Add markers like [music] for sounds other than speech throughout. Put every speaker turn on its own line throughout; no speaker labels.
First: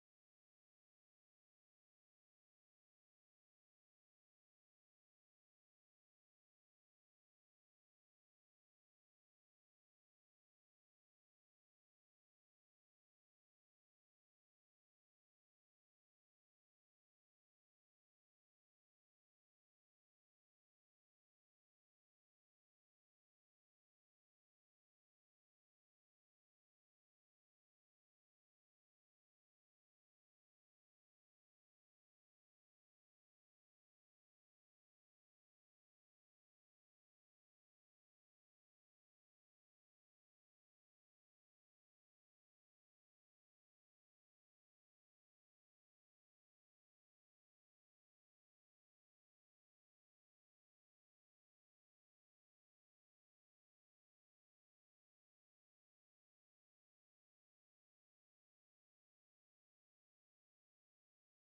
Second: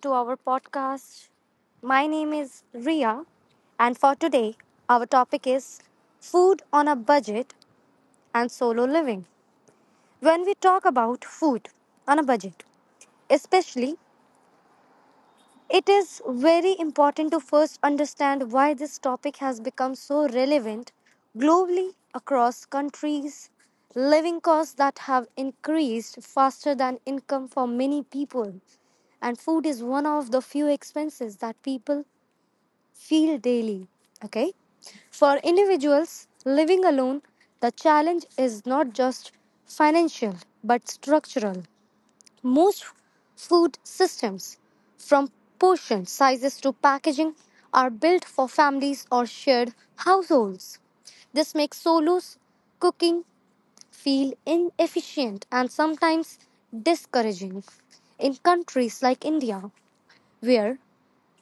to our podcast. My name is Ria, and for today, our topic is food on a budget and solo living. When we talk about food on a budget, especially It is very important to first understand why this topic has become so relevant globally across countries. Living costs that have increased faster than income for many people, and food is one of the few expenses that people feel daily. Okay, for individuals living alone, the challenge is not just financial but structural. Most food systems, from portion sizes to packaging, are built for families or shared households. This makes solos cooking feel inefficient and sometimes discouraging. In countries like India, where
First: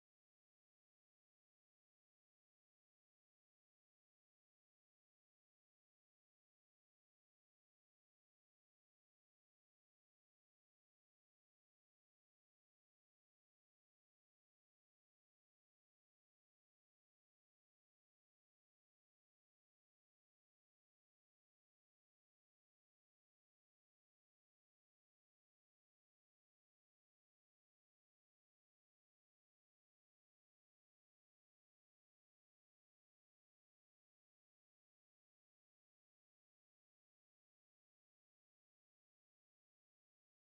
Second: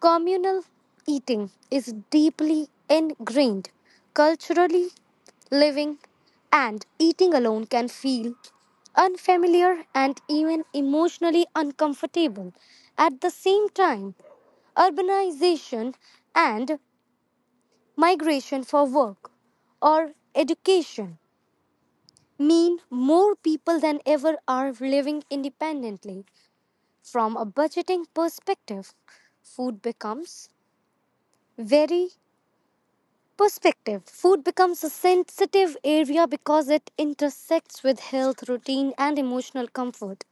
Communal eating is deeply ingrained culturally. Living and eating alone can feel unfamiliar and even emotionally uncomfortable. At the same time, urbanization and migration for work or education mean more people than ever are living independently. From a budgeting perspective, food becomes very Perspective Food becomes a sensitive area because it intersects with health, routine, and emotional comfort.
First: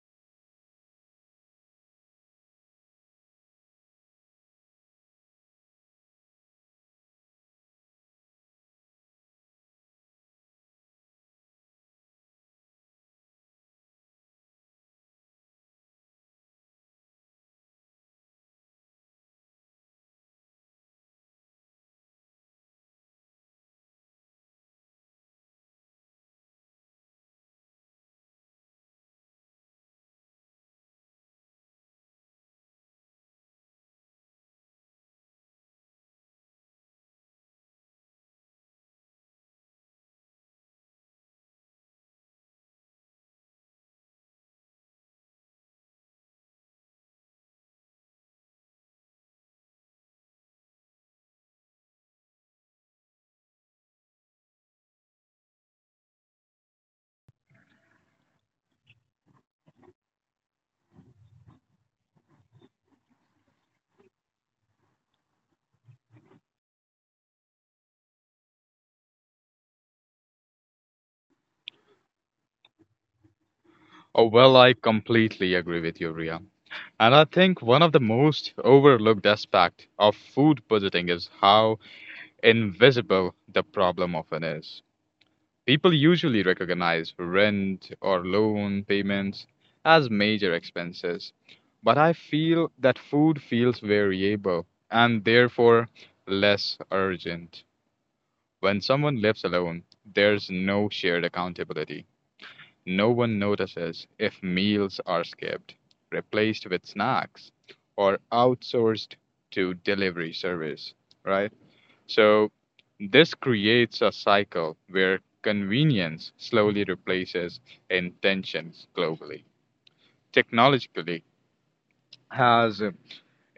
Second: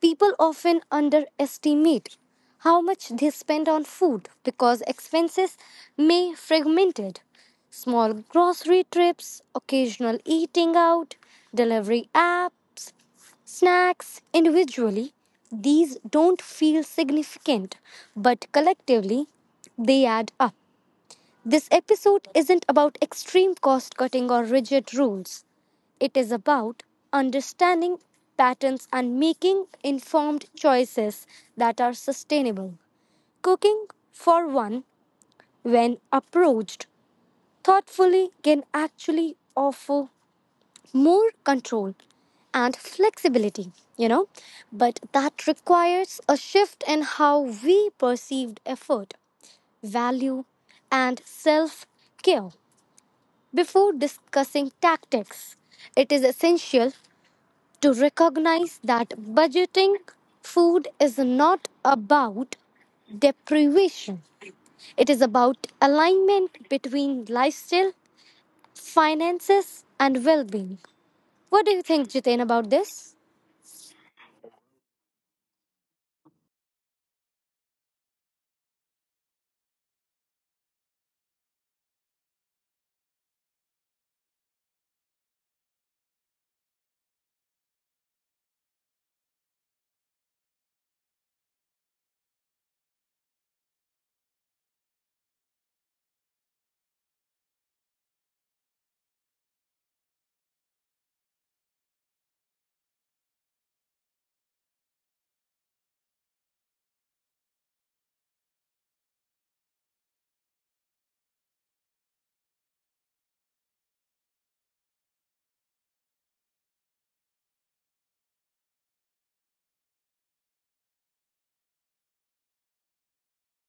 People often underestimate how much they spend on food because expenses may fragmented. Small grocery trips, occasional eating out, delivery apps, snacks individually, these don't feel significant, but collectively, they add up. This episode isn't about extreme cost cutting or rigid rules. It is about understanding patterns and making informed choices that are sustainable. Cooking, for one, when approached thoughtfully, can actually offer more control and flexibility, but that requires a shift in how we perceived effort, value, and self care. Before discussing tactics, it is essential to recognize that budgeting food is not about deprivation. It is about alignment between lifestyle, finances, and well being. What do you think, Jiten, about this?
Oh, well, I completely agree with you, Ria. And I think one of the most overlooked aspect of food budgeting is how invisible the problem often is. People usually recognize rent or loan payments as major expenses, but I feel that food feels variable and therefore less urgent. When someone lives alone, there's no shared accountability no one notices if meals are skipped, replaced with snacks, or outsourced to delivery service, right? So this creates a cycle where convenience slowly replaces intentions globally. Technologically has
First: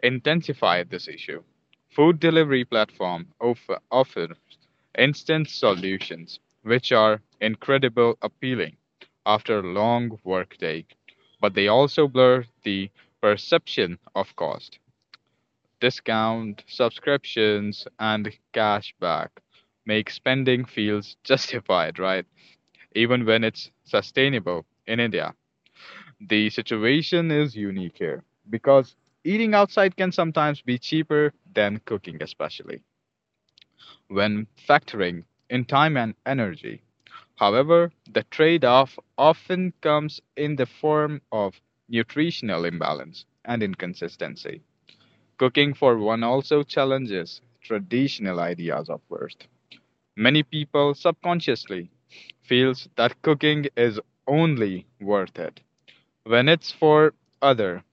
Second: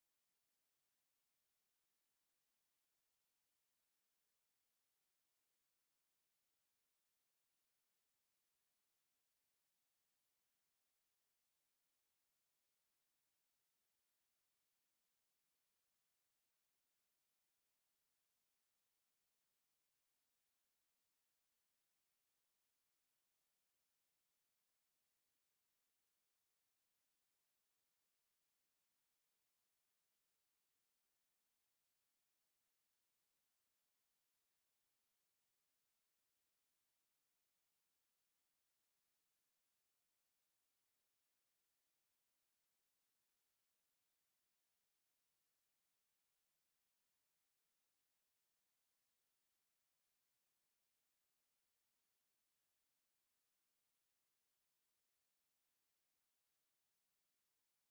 intensified this issue. Food delivery platform offers instant solutions which are incredibly appealing after a long workday, but they also blur the perception of cost. Discount, subscriptions, and cashback make spending feels [laughs] justified, right? Even when it's sustainable in India. The situation is unique here because eating outside can sometimes be cheaper than cooking, especially when factoring in time and energy. However, the trade off often comes in the form of nutritional imbalance and inconsistency. Cooking for one also challenges traditional ideas of worth. Many people subconsciously feels that cooking is only worth it when it's for other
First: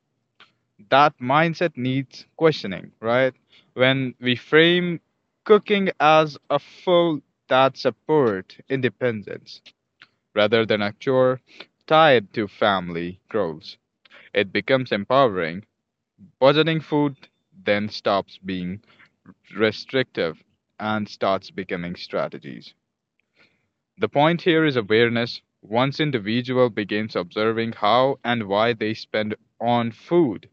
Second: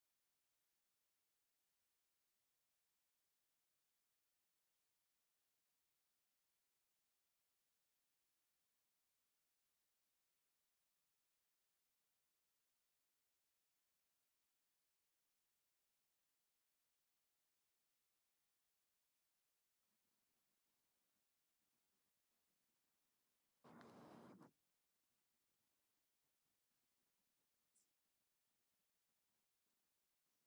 that mindset needs questioning, right? When we frame cooking as a food that supports independence rather than a chore tied to family roles, it becomes empowering. Budgeting food then stops being restrictive and starts becoming strategies. The point here is awareness. Once individual begins observing how and why they spend on food,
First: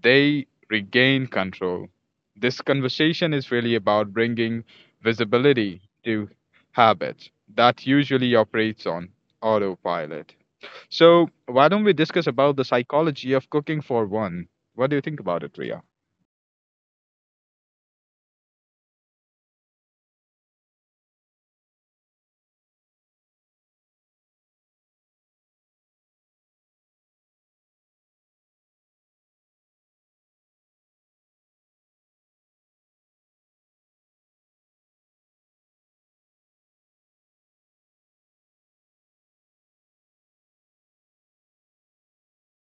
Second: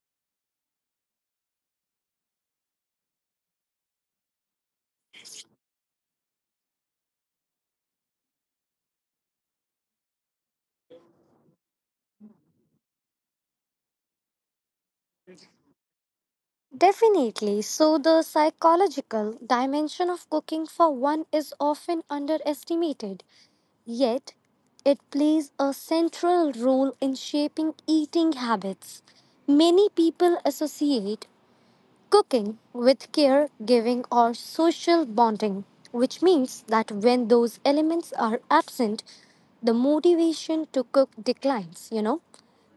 they regain control. This conversation is really about bringing visibility to habits that usually operates on autopilot. So, why don't we discuss about the psychology of cooking for one? What do you think about it, Ria?
Definitely. So, the psychological dimension of cooking for one is often underestimated. Yet, it plays a central role in shaping eating habits. Many people associate cooking with care, giving, or social bonding, which means that when those elements are absent, the motivation to cook declines.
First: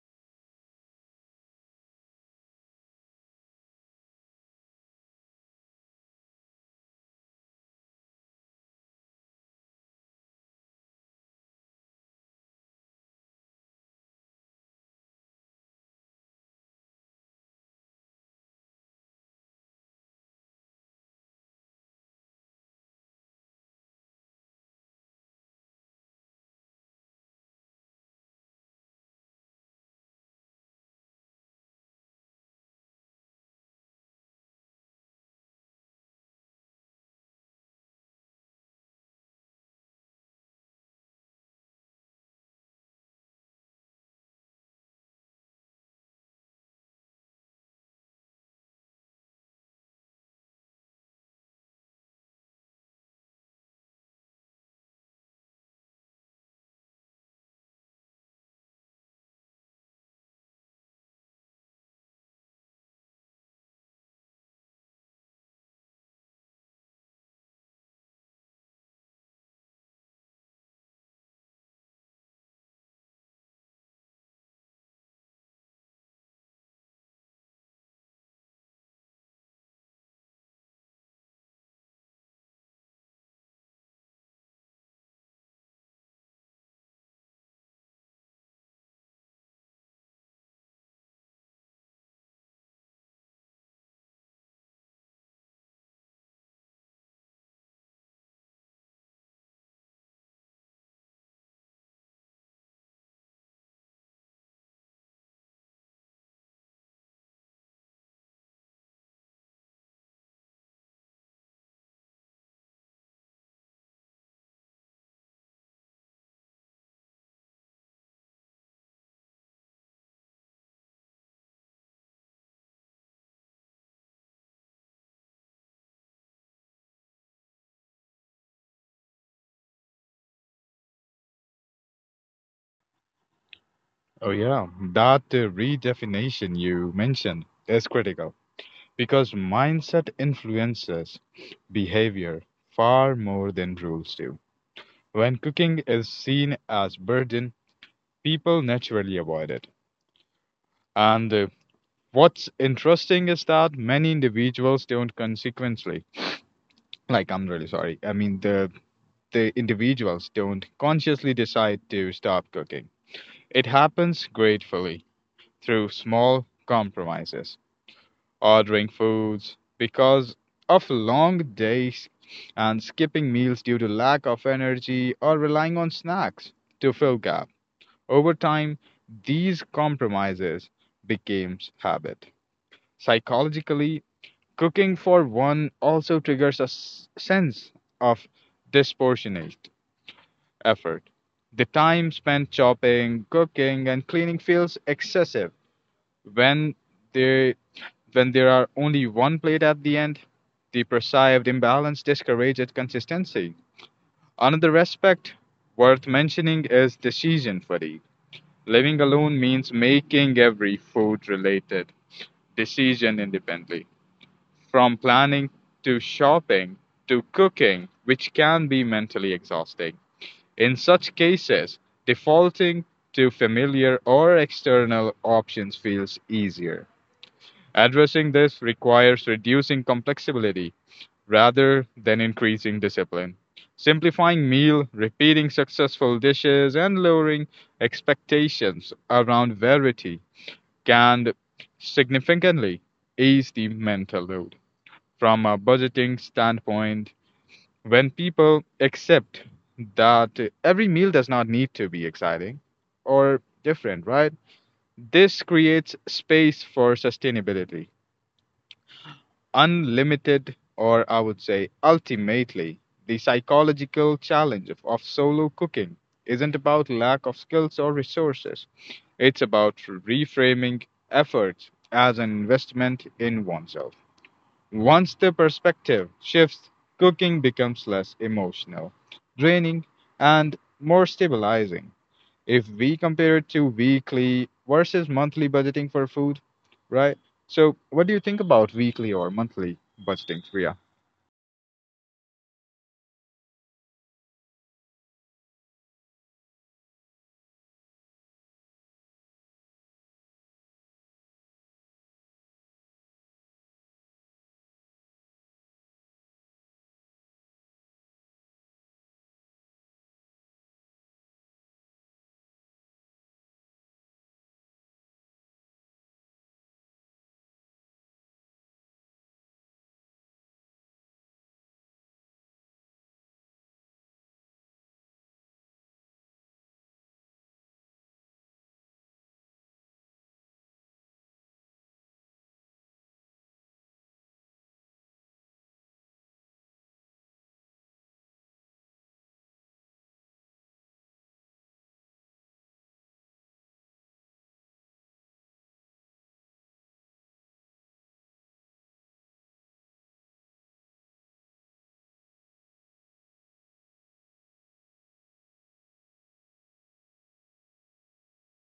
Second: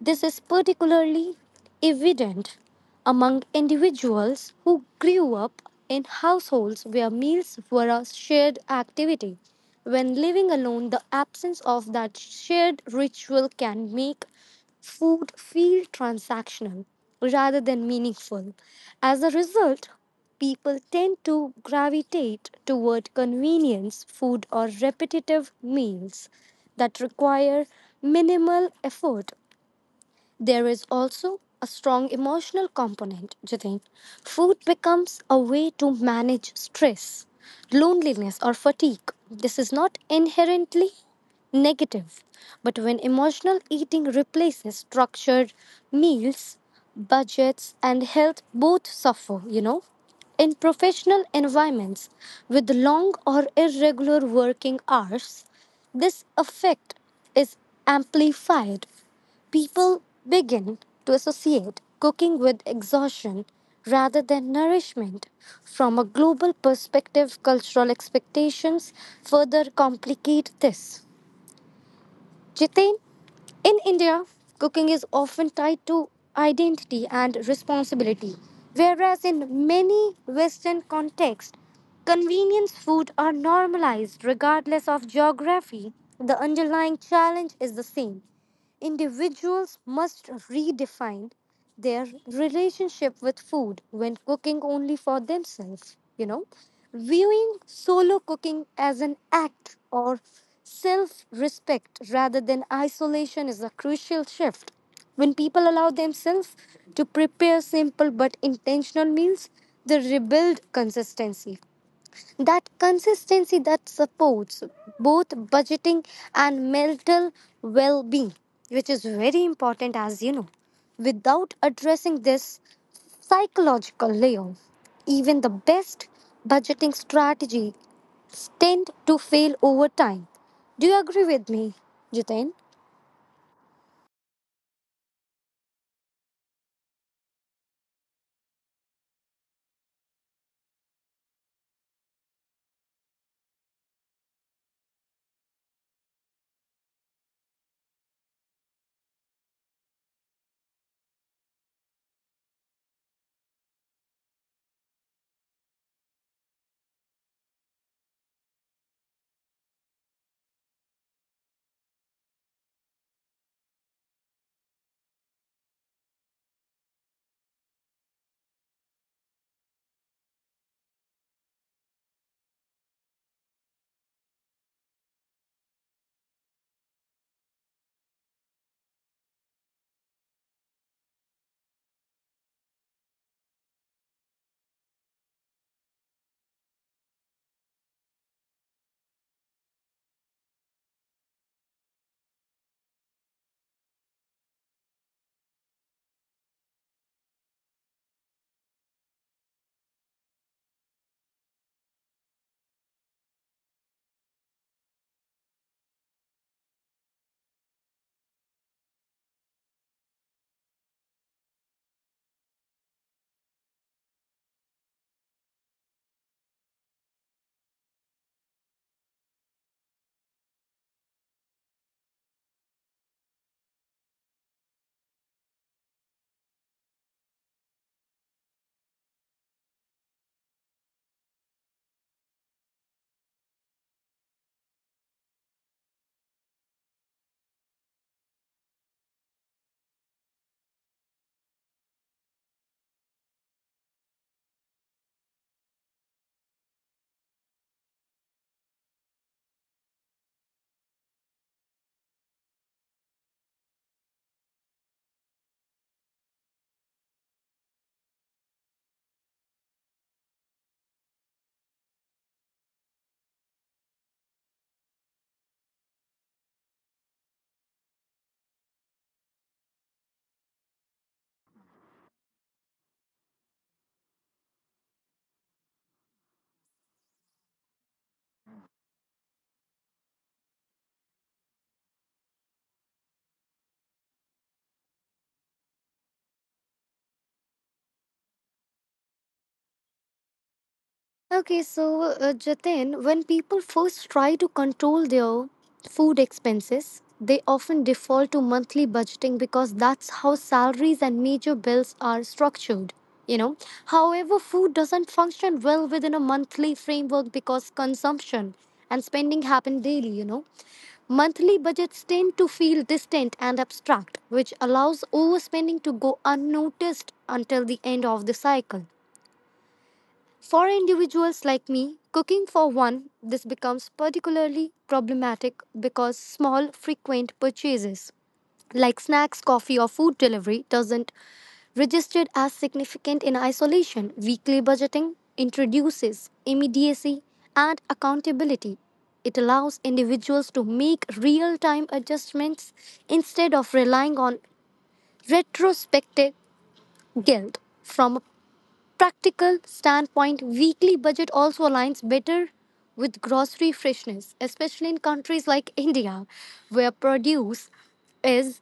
This is particularly evident among individuals who grew up in households where meals were a shared activity. When living alone, the absence of that shared ritual can make food feel transactional rather than meaningful. As a result, people tend to gravitate toward convenience food or repetitive meals that require minimal effort there is also a strong emotional component, Jitin. Food becomes a way to manage stress, loneliness, or fatigue. This is not inherently negative, but when emotional eating replaces structured meals, budgets, and health both suffer. In professional environments with long or irregular working hours, this effect is amplified People begin to associate cooking with exhaustion rather than nourishment. From a global perspective, cultural expectations further complicate this. Jitain, in India, cooking is often tied to identity and responsibility, whereas in many Western contexts, convenience food are normalized regardless of geography. The underlying challenge is the same Individuals must redefine their relationship with food when cooking only for themselves. Viewing solo cooking as an act or self respect rather than isolation is a crucial shift. When people allow themselves to prepare simple but intentional meals, they rebuild consistency that supports both budgeting and mental well-being which is very important as you know without addressing this psychological layer even the best budgeting strategy tend to fail over time do you agree with me jitain
Oh, yeah, that redefinition you mentioned is critical because mindset influences behavior far more than rules do. When cooking is seen as burden people naturally avoid it. And What's interesting is that many individuals don't consequently, like I'm really sorry, I mean the individuals don't consciously decide to stop cooking. It happens gratefully through small compromises, ordering foods because of long days and skipping meals due to lack of energy or relying on snacks to fill gaps. Over time, these compromises became habit. Psychologically, cooking for one also triggers a sense of disproportionate effort. The time spent chopping, cooking, and cleaning feels excessive when there when there are only one plate at the end. The perceived imbalance discourages consistency. Another aspect worth mentioning is decision fatigue Living alone means making every food related decision independently, from planning to shopping to cooking, which can be mentally exhausting. In such cases, defaulting to familiar or external options feels easier. Addressing this requires reducing complexity rather than increasing discipline. Simplifying meal, repeating successful dishes, and lowering expectations around variety can significantly ease the mental load. From a budgeting standpoint, when people accept that every meal does not need to be exciting or different, right? This creates space for sustainability unlimited, or I would say ultimately, the psychological challenge of solo cooking isn't about lack of skills or resources. It's about reframing efforts as an investment in oneself. Once the perspective shifts, cooking becomes less emotional, draining, and more stabilizing if we compare it to weekly versus monthly budgeting for food, right? So, what do you think about weekly or monthly budgeting, Priya?
Okay, so Jatin, when people first try to control their food expenses, they often default to monthly budgeting because that's how salaries and major bills are structured. You know, however, food doesn't function well within a monthly framework because consumption and spending happen daily. You know, monthly budgets tend to feel distant and abstract, which allows overspending to go unnoticed until the end of the cycle. For individuals like me, cooking for one, this becomes particularly problematic because small, frequent purchases like snacks, coffee, or food delivery doesn't registered as significant in isolation. Weekly budgeting introduces immediacy and accountability. It allows individuals to make real time adjustments instead of relying on retrospective guilt from a practical standpoint, weekly budget also aligns better with grocery freshness, especially in countries like [laughs] India, where produce is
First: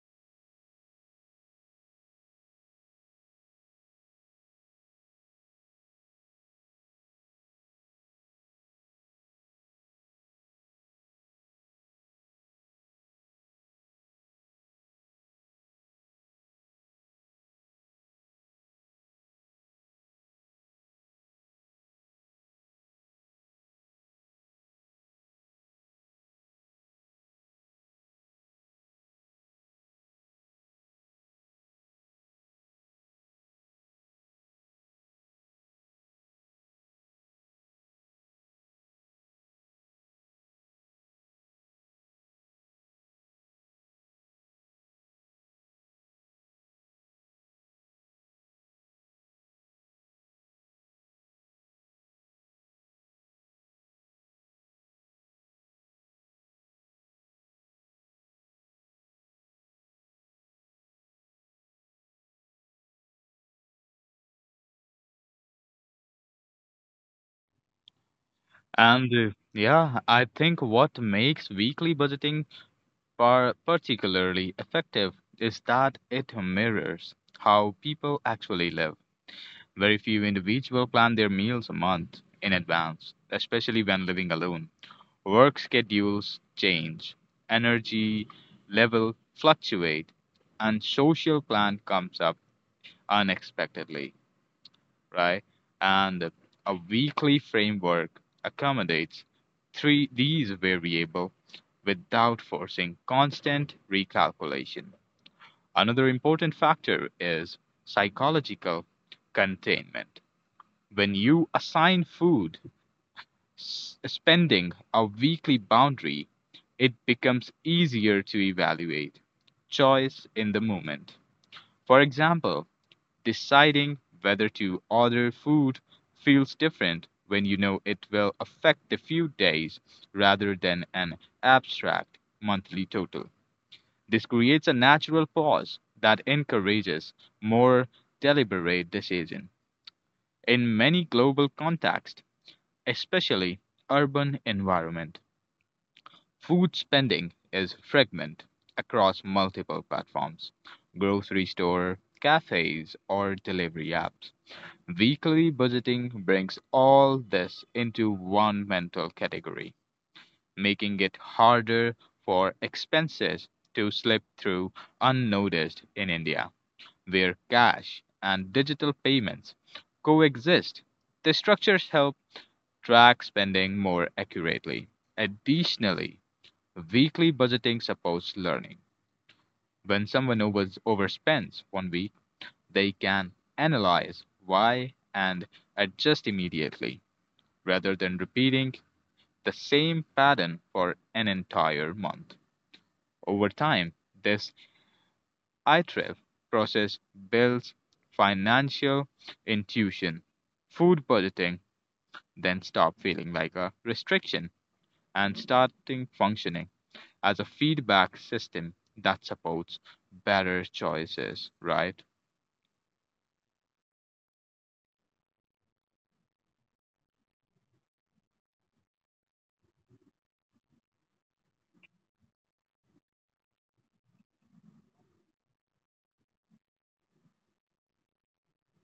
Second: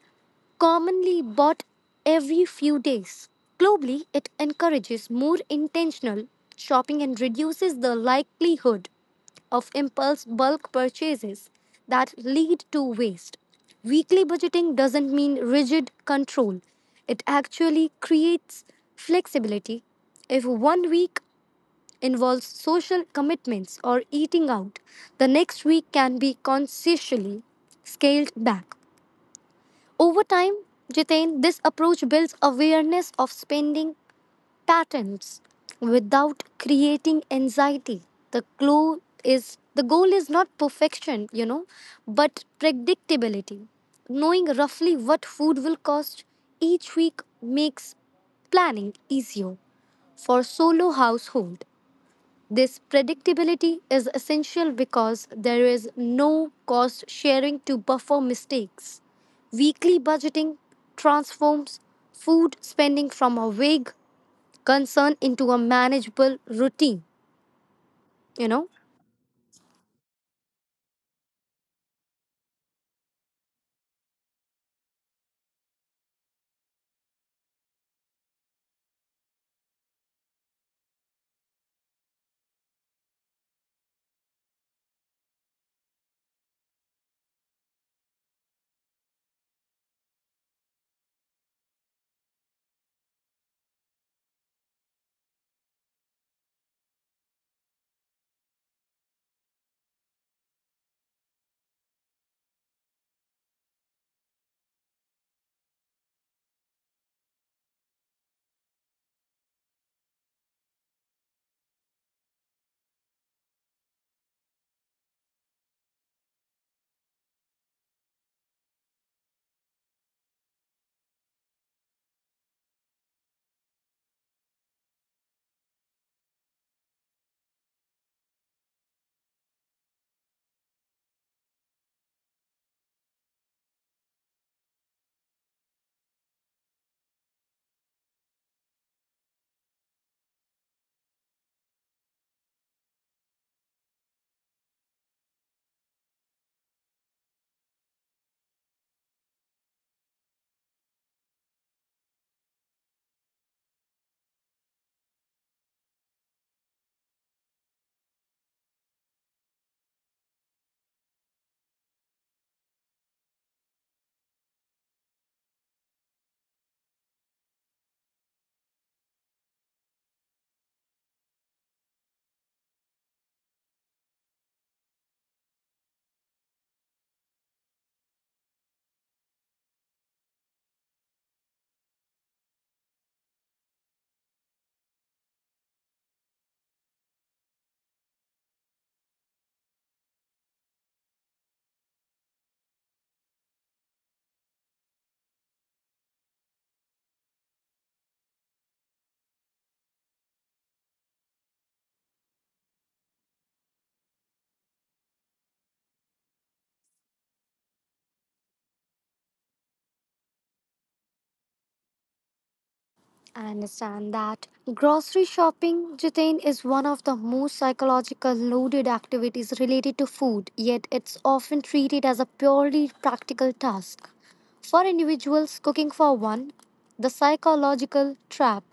commonly bought every few days. Globally, it encourages more intentional shopping and reduces the likelihood of impulse bulk purchases that lead to waste. Weekly budgeting doesn't mean rigid control, it actually creates flexibility. If one week involves social commitments or eating out, the next week can be consciously scaled back. Over time, Jitain, this approach builds awareness of spending patterns without creating anxiety. The clue is the goal is not perfection, but predictability. Knowing roughly what food will cost each week makes planning easier for solo household. This predictability is essential because there is no cost sharing to buffer mistakes. Weekly budgeting transforms food spending from a vague concern into a manageable routine, you know.
And Yeah, I think what makes weekly budgeting particularly effective is that it mirrors how people actually live. Very few individuals plan their meals a month in advance, especially when living alone. Work schedules change, energy level fluctuate, and social plan comes up unexpectedly, right? And a weekly framework accommodates three these variable without forcing constant recalculation. Another important factor is psychological containment. When you assign food spending a weekly boundary, it becomes easier to evaluate choice in the moment. For example, deciding whether to order food feels different when you know it will affect a few days rather than an abstract monthly total. This creates a natural pause that encourages more deliberate decision. In many global contexts, especially urban environment, food spending is fragmented across multiple platforms grocery store, cafes, or delivery apps. Weekly budgeting brings all this into one mental category, making it harder for expenses to slip through unnoticed in India, where cash and digital payments coexist. The structures help track spending more accurately. Additionally, weekly budgeting supports learning. When someone overspends one week, they can analyze why and adjust immediately rather than repeating the same pattern for an entire month. Over time, this iterative process builds financial intuition. Food budgeting then stop feeling like a restriction and starting functioning as a feedback system that supports better choices, right?
I understand that grocery shopping, Jitain, is one of the most psychological loaded activities related to food, yet it's often treated as a purely practical task. For individuals cooking for one, the psychological trap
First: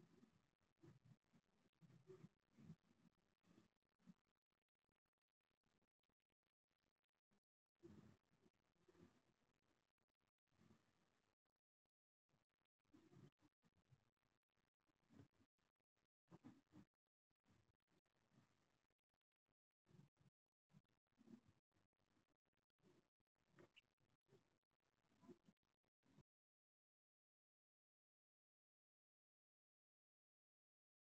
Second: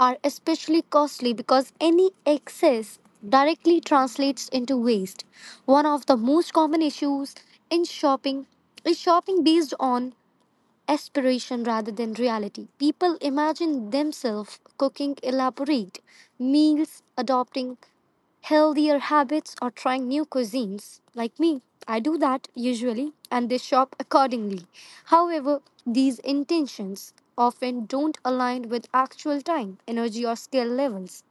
are especially costly because any excess directly translates into waste. One of the most common issues in shopping is shopping based on aspiration rather than reality. People imagine themselves cooking elaborate meals, adopting healthier habits, or trying new cuisines. Like me, I do that usually, and they shop accordingly. However, these intentions often don't align with actual time, energy, or skill levels.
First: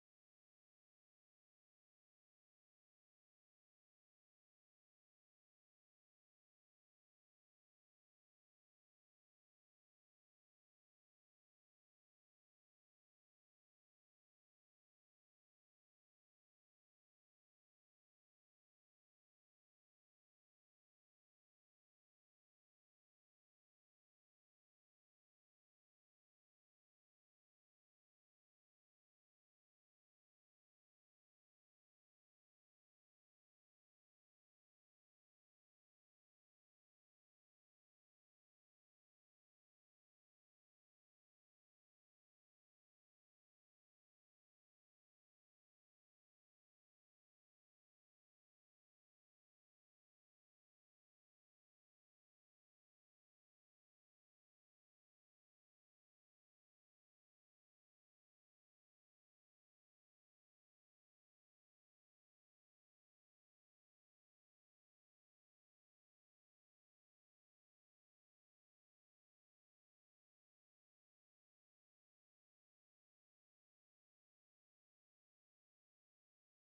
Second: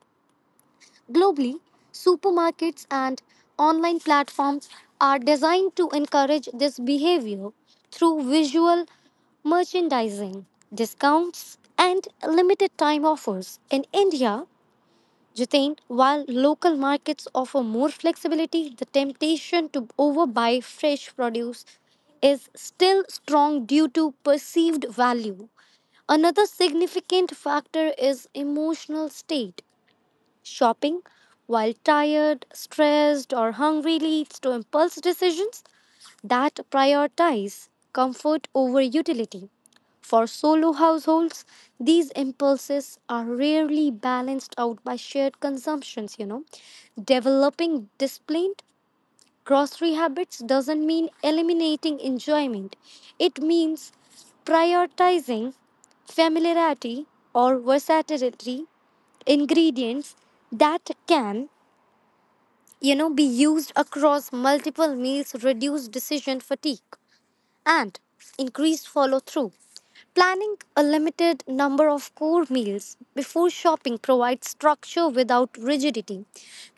Globally, supermarkets and online platforms are designed to encourage this behavior through visual merchandising, discounts, and limited time offers. In India, Jitain, while local markets offer more flexibility, the temptation to overbuy fresh produce is still strong due to perceived value. Another significant factor is emotional state. Shopping, while tired, stressed, or hungry, leads to impulse decisions that prioritize comfort over utility. For solo households, these impulses are rarely balanced out by shared consumptions. Developing discipline Grocery habits doesn't mean eliminating enjoyment. It means prioritizing familiarity or versatility ingredients that can be used across multiple meals reduce decision fatigue and increased follow through. Planning a limited number of core meals before shopping provides structure without rigidity.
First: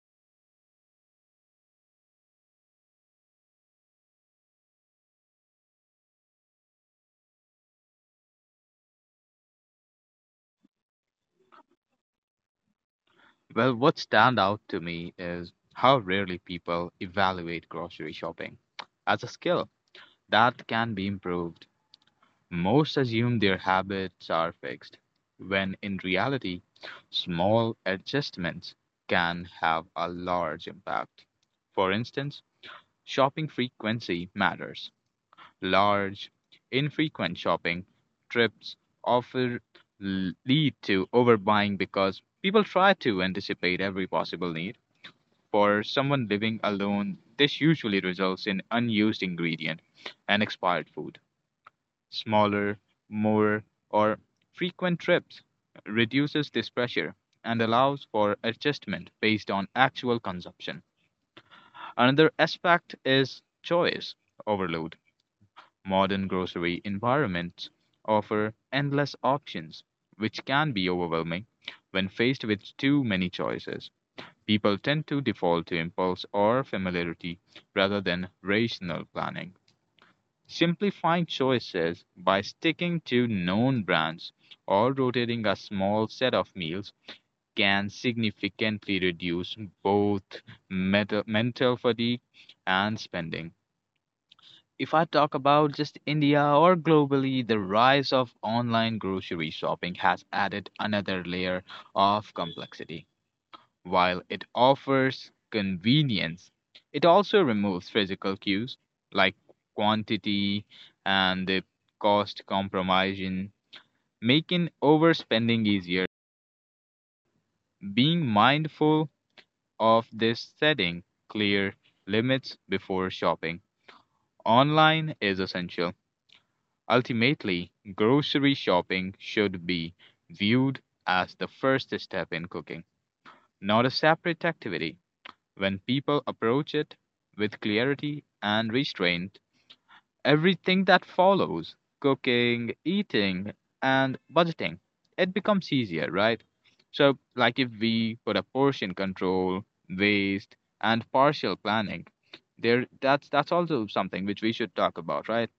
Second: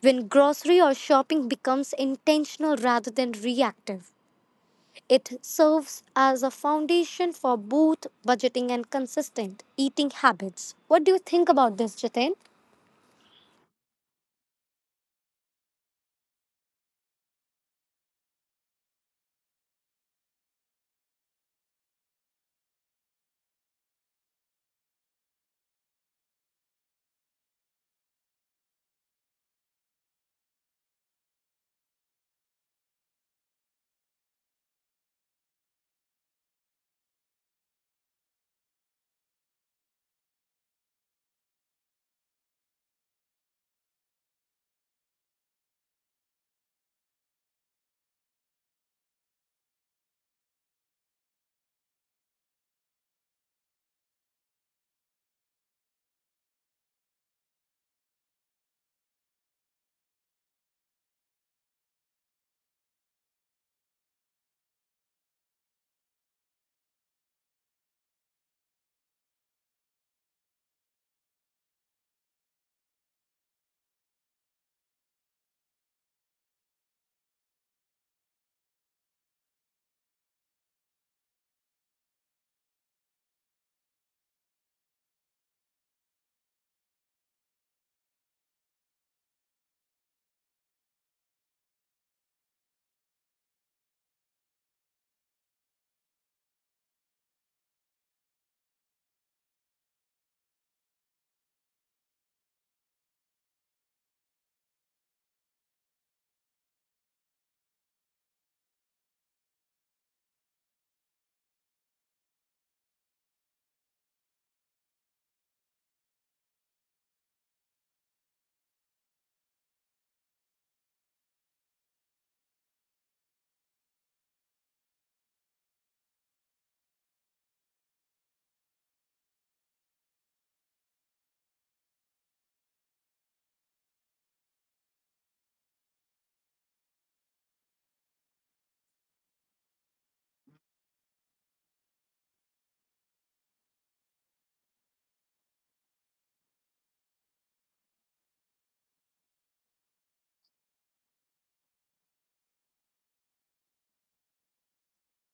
When grocery or shopping becomes intentional rather than reactive, it serves as a foundation for both budgeting and consistent eating habits. What do you think about this, Jitin?
Well, what stand out to me is how rarely people evaluate grocery shopping as a skill that can be improved. Most assume their habits are fixed, when in reality, small adjustments can have a large impact. For instance, shopping frequency matters large, infrequent shopping trips often lead to overbuying because people try to anticipate every possible need. For someone living alone, this usually results in unused ingredient and expired food. Smaller, more, or frequent trips reduces this pressure and allows for adjustment based on actual consumption. Another aspect is choice overload. Modern grocery environments offer endless options, which can be overwhelming when faced with too many choices. People tend to default to impulse or familiarity rather than rational planning. Simplifying choices by sticking to known brands or rotating a small set of meals can significantly reduce both mental fatigue and spending if I talk about just India or globally, the rise of online grocery shopping has added another layer of complexity. While it offers convenience, it also removes physical cues like quantity and the cost compromising, making overspending easier. Being mindful of this setting clear limits before shopping online is essential. Ultimately, grocery shopping should be viewed as the first step in cooking, not a separate activity. When people approach it with clarity and restraint, everything that follows cooking, eating, and budgeting it becomes easier, right? So, like if we put a portion control, waste, and partial planning, there that's also something which we should talk about, right?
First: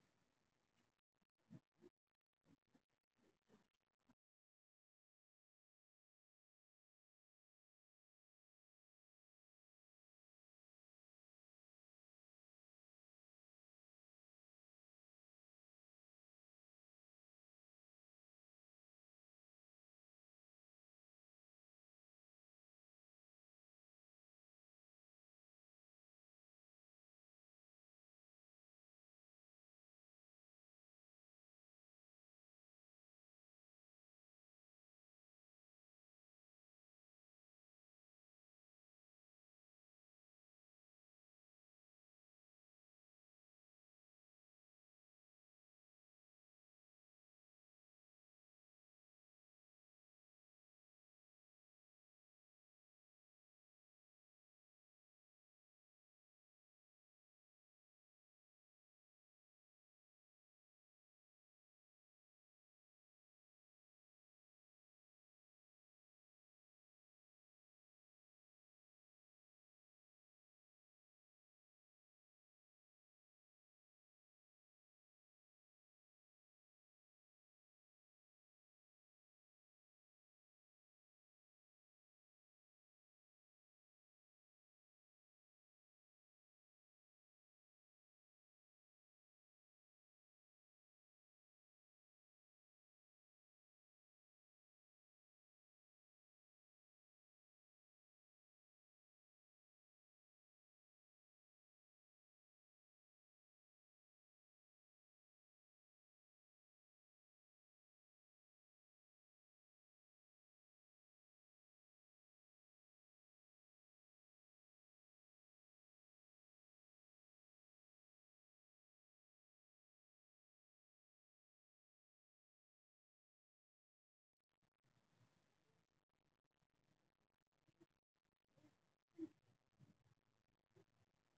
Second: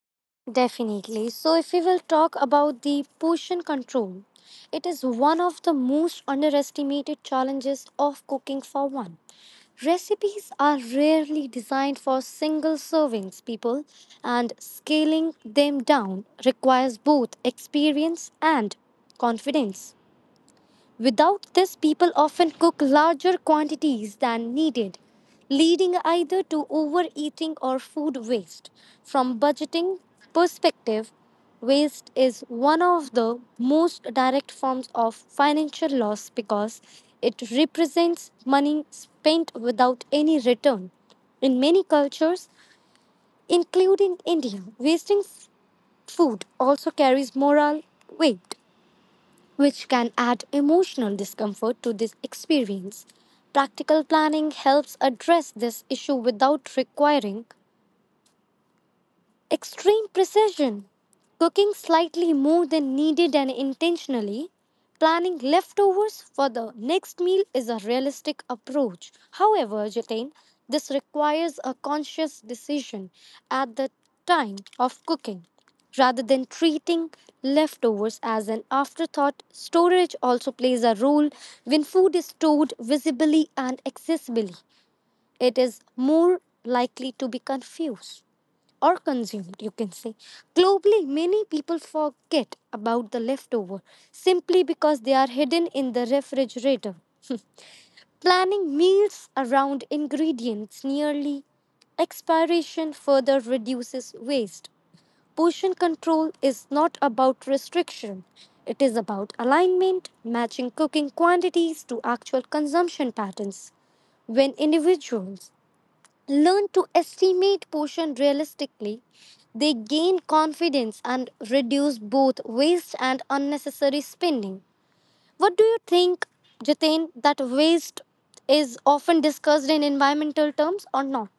Definitely. So, if we will talk about the portion control, it is one of the most underestimated challenges of cooking for one. Recipes are rarely designed for single servings, people, and scaling them down requires both experience and confidence. Without this, people often cook larger quantities than needed, leading either to overeating or food waste. From budgeting perspective, waste is one of the most direct forms of financial loss because it represents money spent without any return. In many cultures, including India, wasting food also carries moral weight which can add emotional discomfort to this experience. Practical planning helps address this issue without requiring Extreme precision. Cooking slightly more than needed and intentionally. Planning leftovers for the next meal is a realistic approach. However, Jatin, this requires a conscious decision at the time of cooking. Rather than treating leftovers as an afterthought, storage also plays a role when food is stored visibly and accessibly. It is more likely to be confused or consumed, you can say. Globally, many people forget about the leftover simply because they are hidden in the refrigerator. Planning meals around ingredients nearly expiration further reduces waste. Portion control is not about restriction, it is about alignment, matching cooking quantities to actual consumption patterns. When individuals learn to estimate portion realistically, they gain confidence and reduce both waste and unnecessary spending. What do you think, Jatin, that waste is often discussed in environmental terms or not?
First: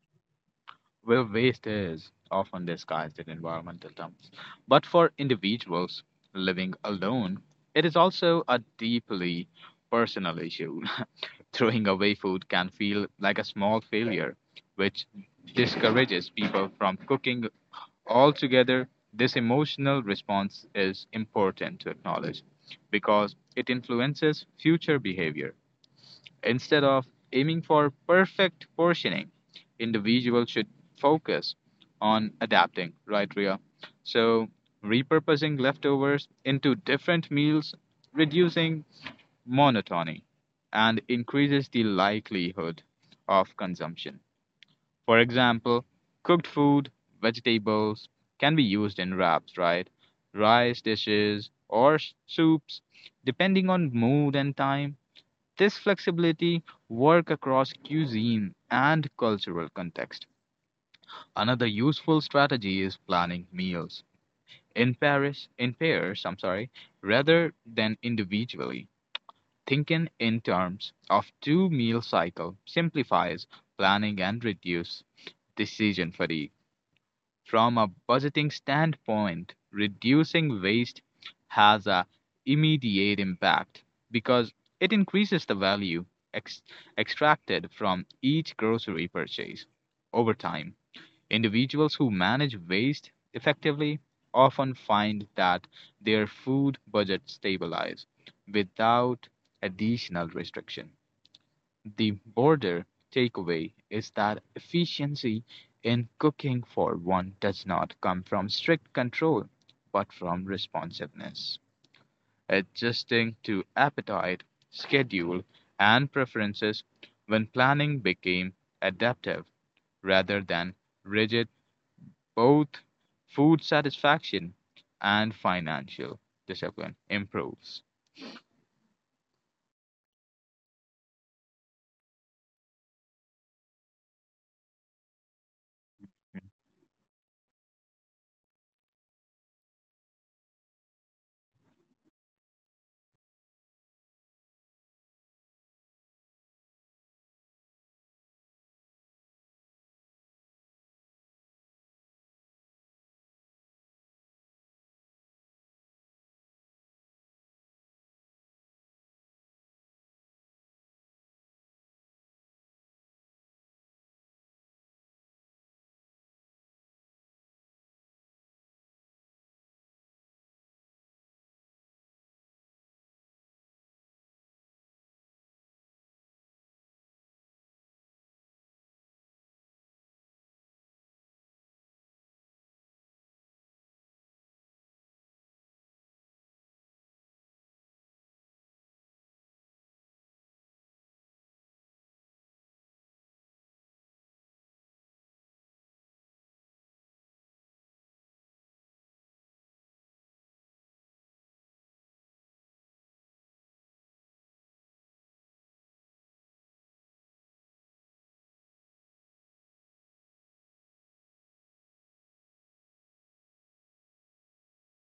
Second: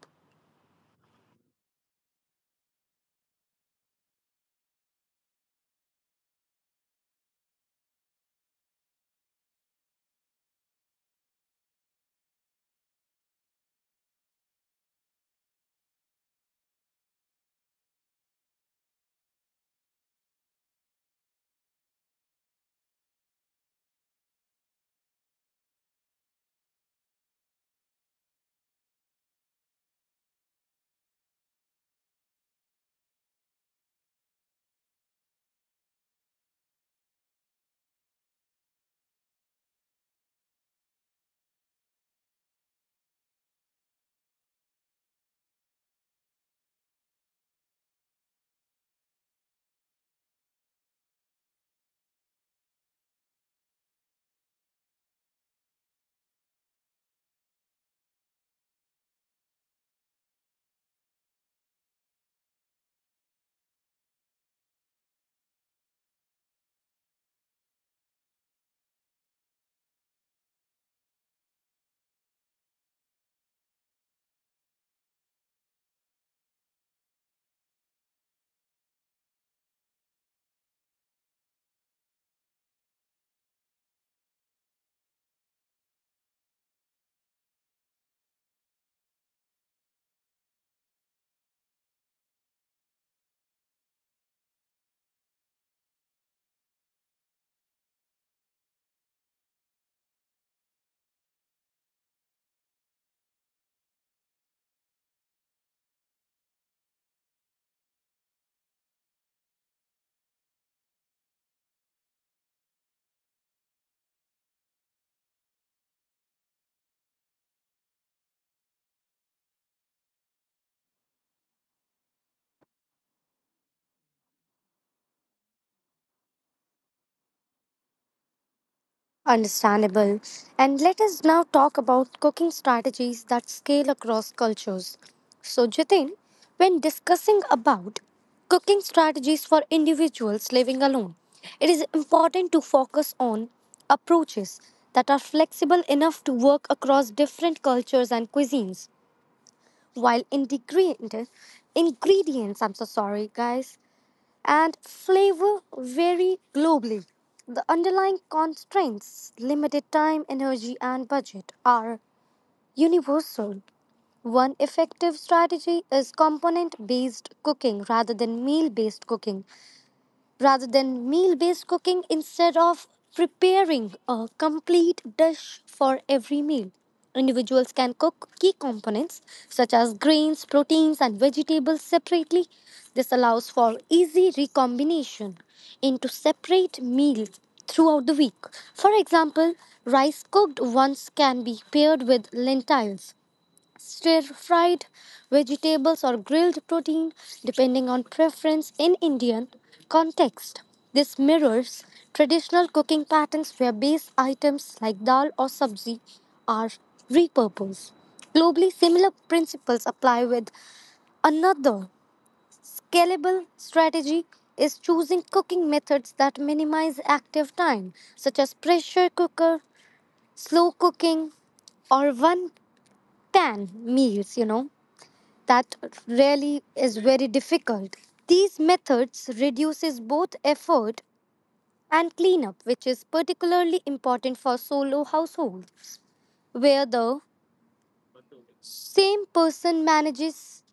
Where waste is often disguised in environmental terms. But for individuals living alone, it is also a deeply personal issue. [laughs] Throwing away food can feel like a small failure, which discourages people from cooking altogether. This emotional response is important to acknowledge because it influences future behavior. Instead of aiming for perfect portioning, individuals should focus on adapting, right, Ria? So, repurposing leftovers into different meals, reducing monotony, and increases the likelihood of consumption. For example, cooked food, vegetables can be used in wraps, right? Rice dishes or soups, depending on mood and time. This flexibility work across cuisine and cultural context. Another useful strategy is planning meals in pairs, rather than individually. Thinking in terms of two meal cycle simplifies planning and reduces decision fatigue. From a budgeting standpoint, reducing waste has an immediate impact because it increases the value ex- extracted from each grocery purchase over time. Individuals who manage waste effectively often find that their food budget stabilizes without additional restriction. The broader takeaway is that efficiency in cooking for one does not come from strict control, but from responsiveness, adjusting to appetite, schedule, and preferences when planning became adaptive rather than rigid, both food satisfaction and financial discipline improves.
Understandable. And let us now talk about cooking strategies that scale across cultures. So, Jitin, when discussing about cooking strategies for individuals living alone, it is important to focus on approaches that are flexible enough to work across different cultures and cuisines while ingredients, I'm so sorry, guys, and flavor vary globally. The underlying constraints, limited time, energy, and budget, are universal. One effective strategy is component based cooking rather than meal based cooking, instead of preparing a complete dish for every meal. Individuals can cook key components such as grains, proteins, and vegetables separately. This allows for easy recombination into separate meals throughout the week. For example, rice cooked once can be paired with lentils, stir fried vegetables or grilled protein depending on preference in Indian context. This mirrors traditional cooking patterns where base items like dal or sabzi are repurposed. Globally, similar principles apply with another scalable strategy is choosing cooking methods that minimize active time, such as pressure cooker, slow cooking, or one pan meals, you know that really is very difficult. These methods reduces both effort and cleanup, which is particularly important for solo households, where the same person manages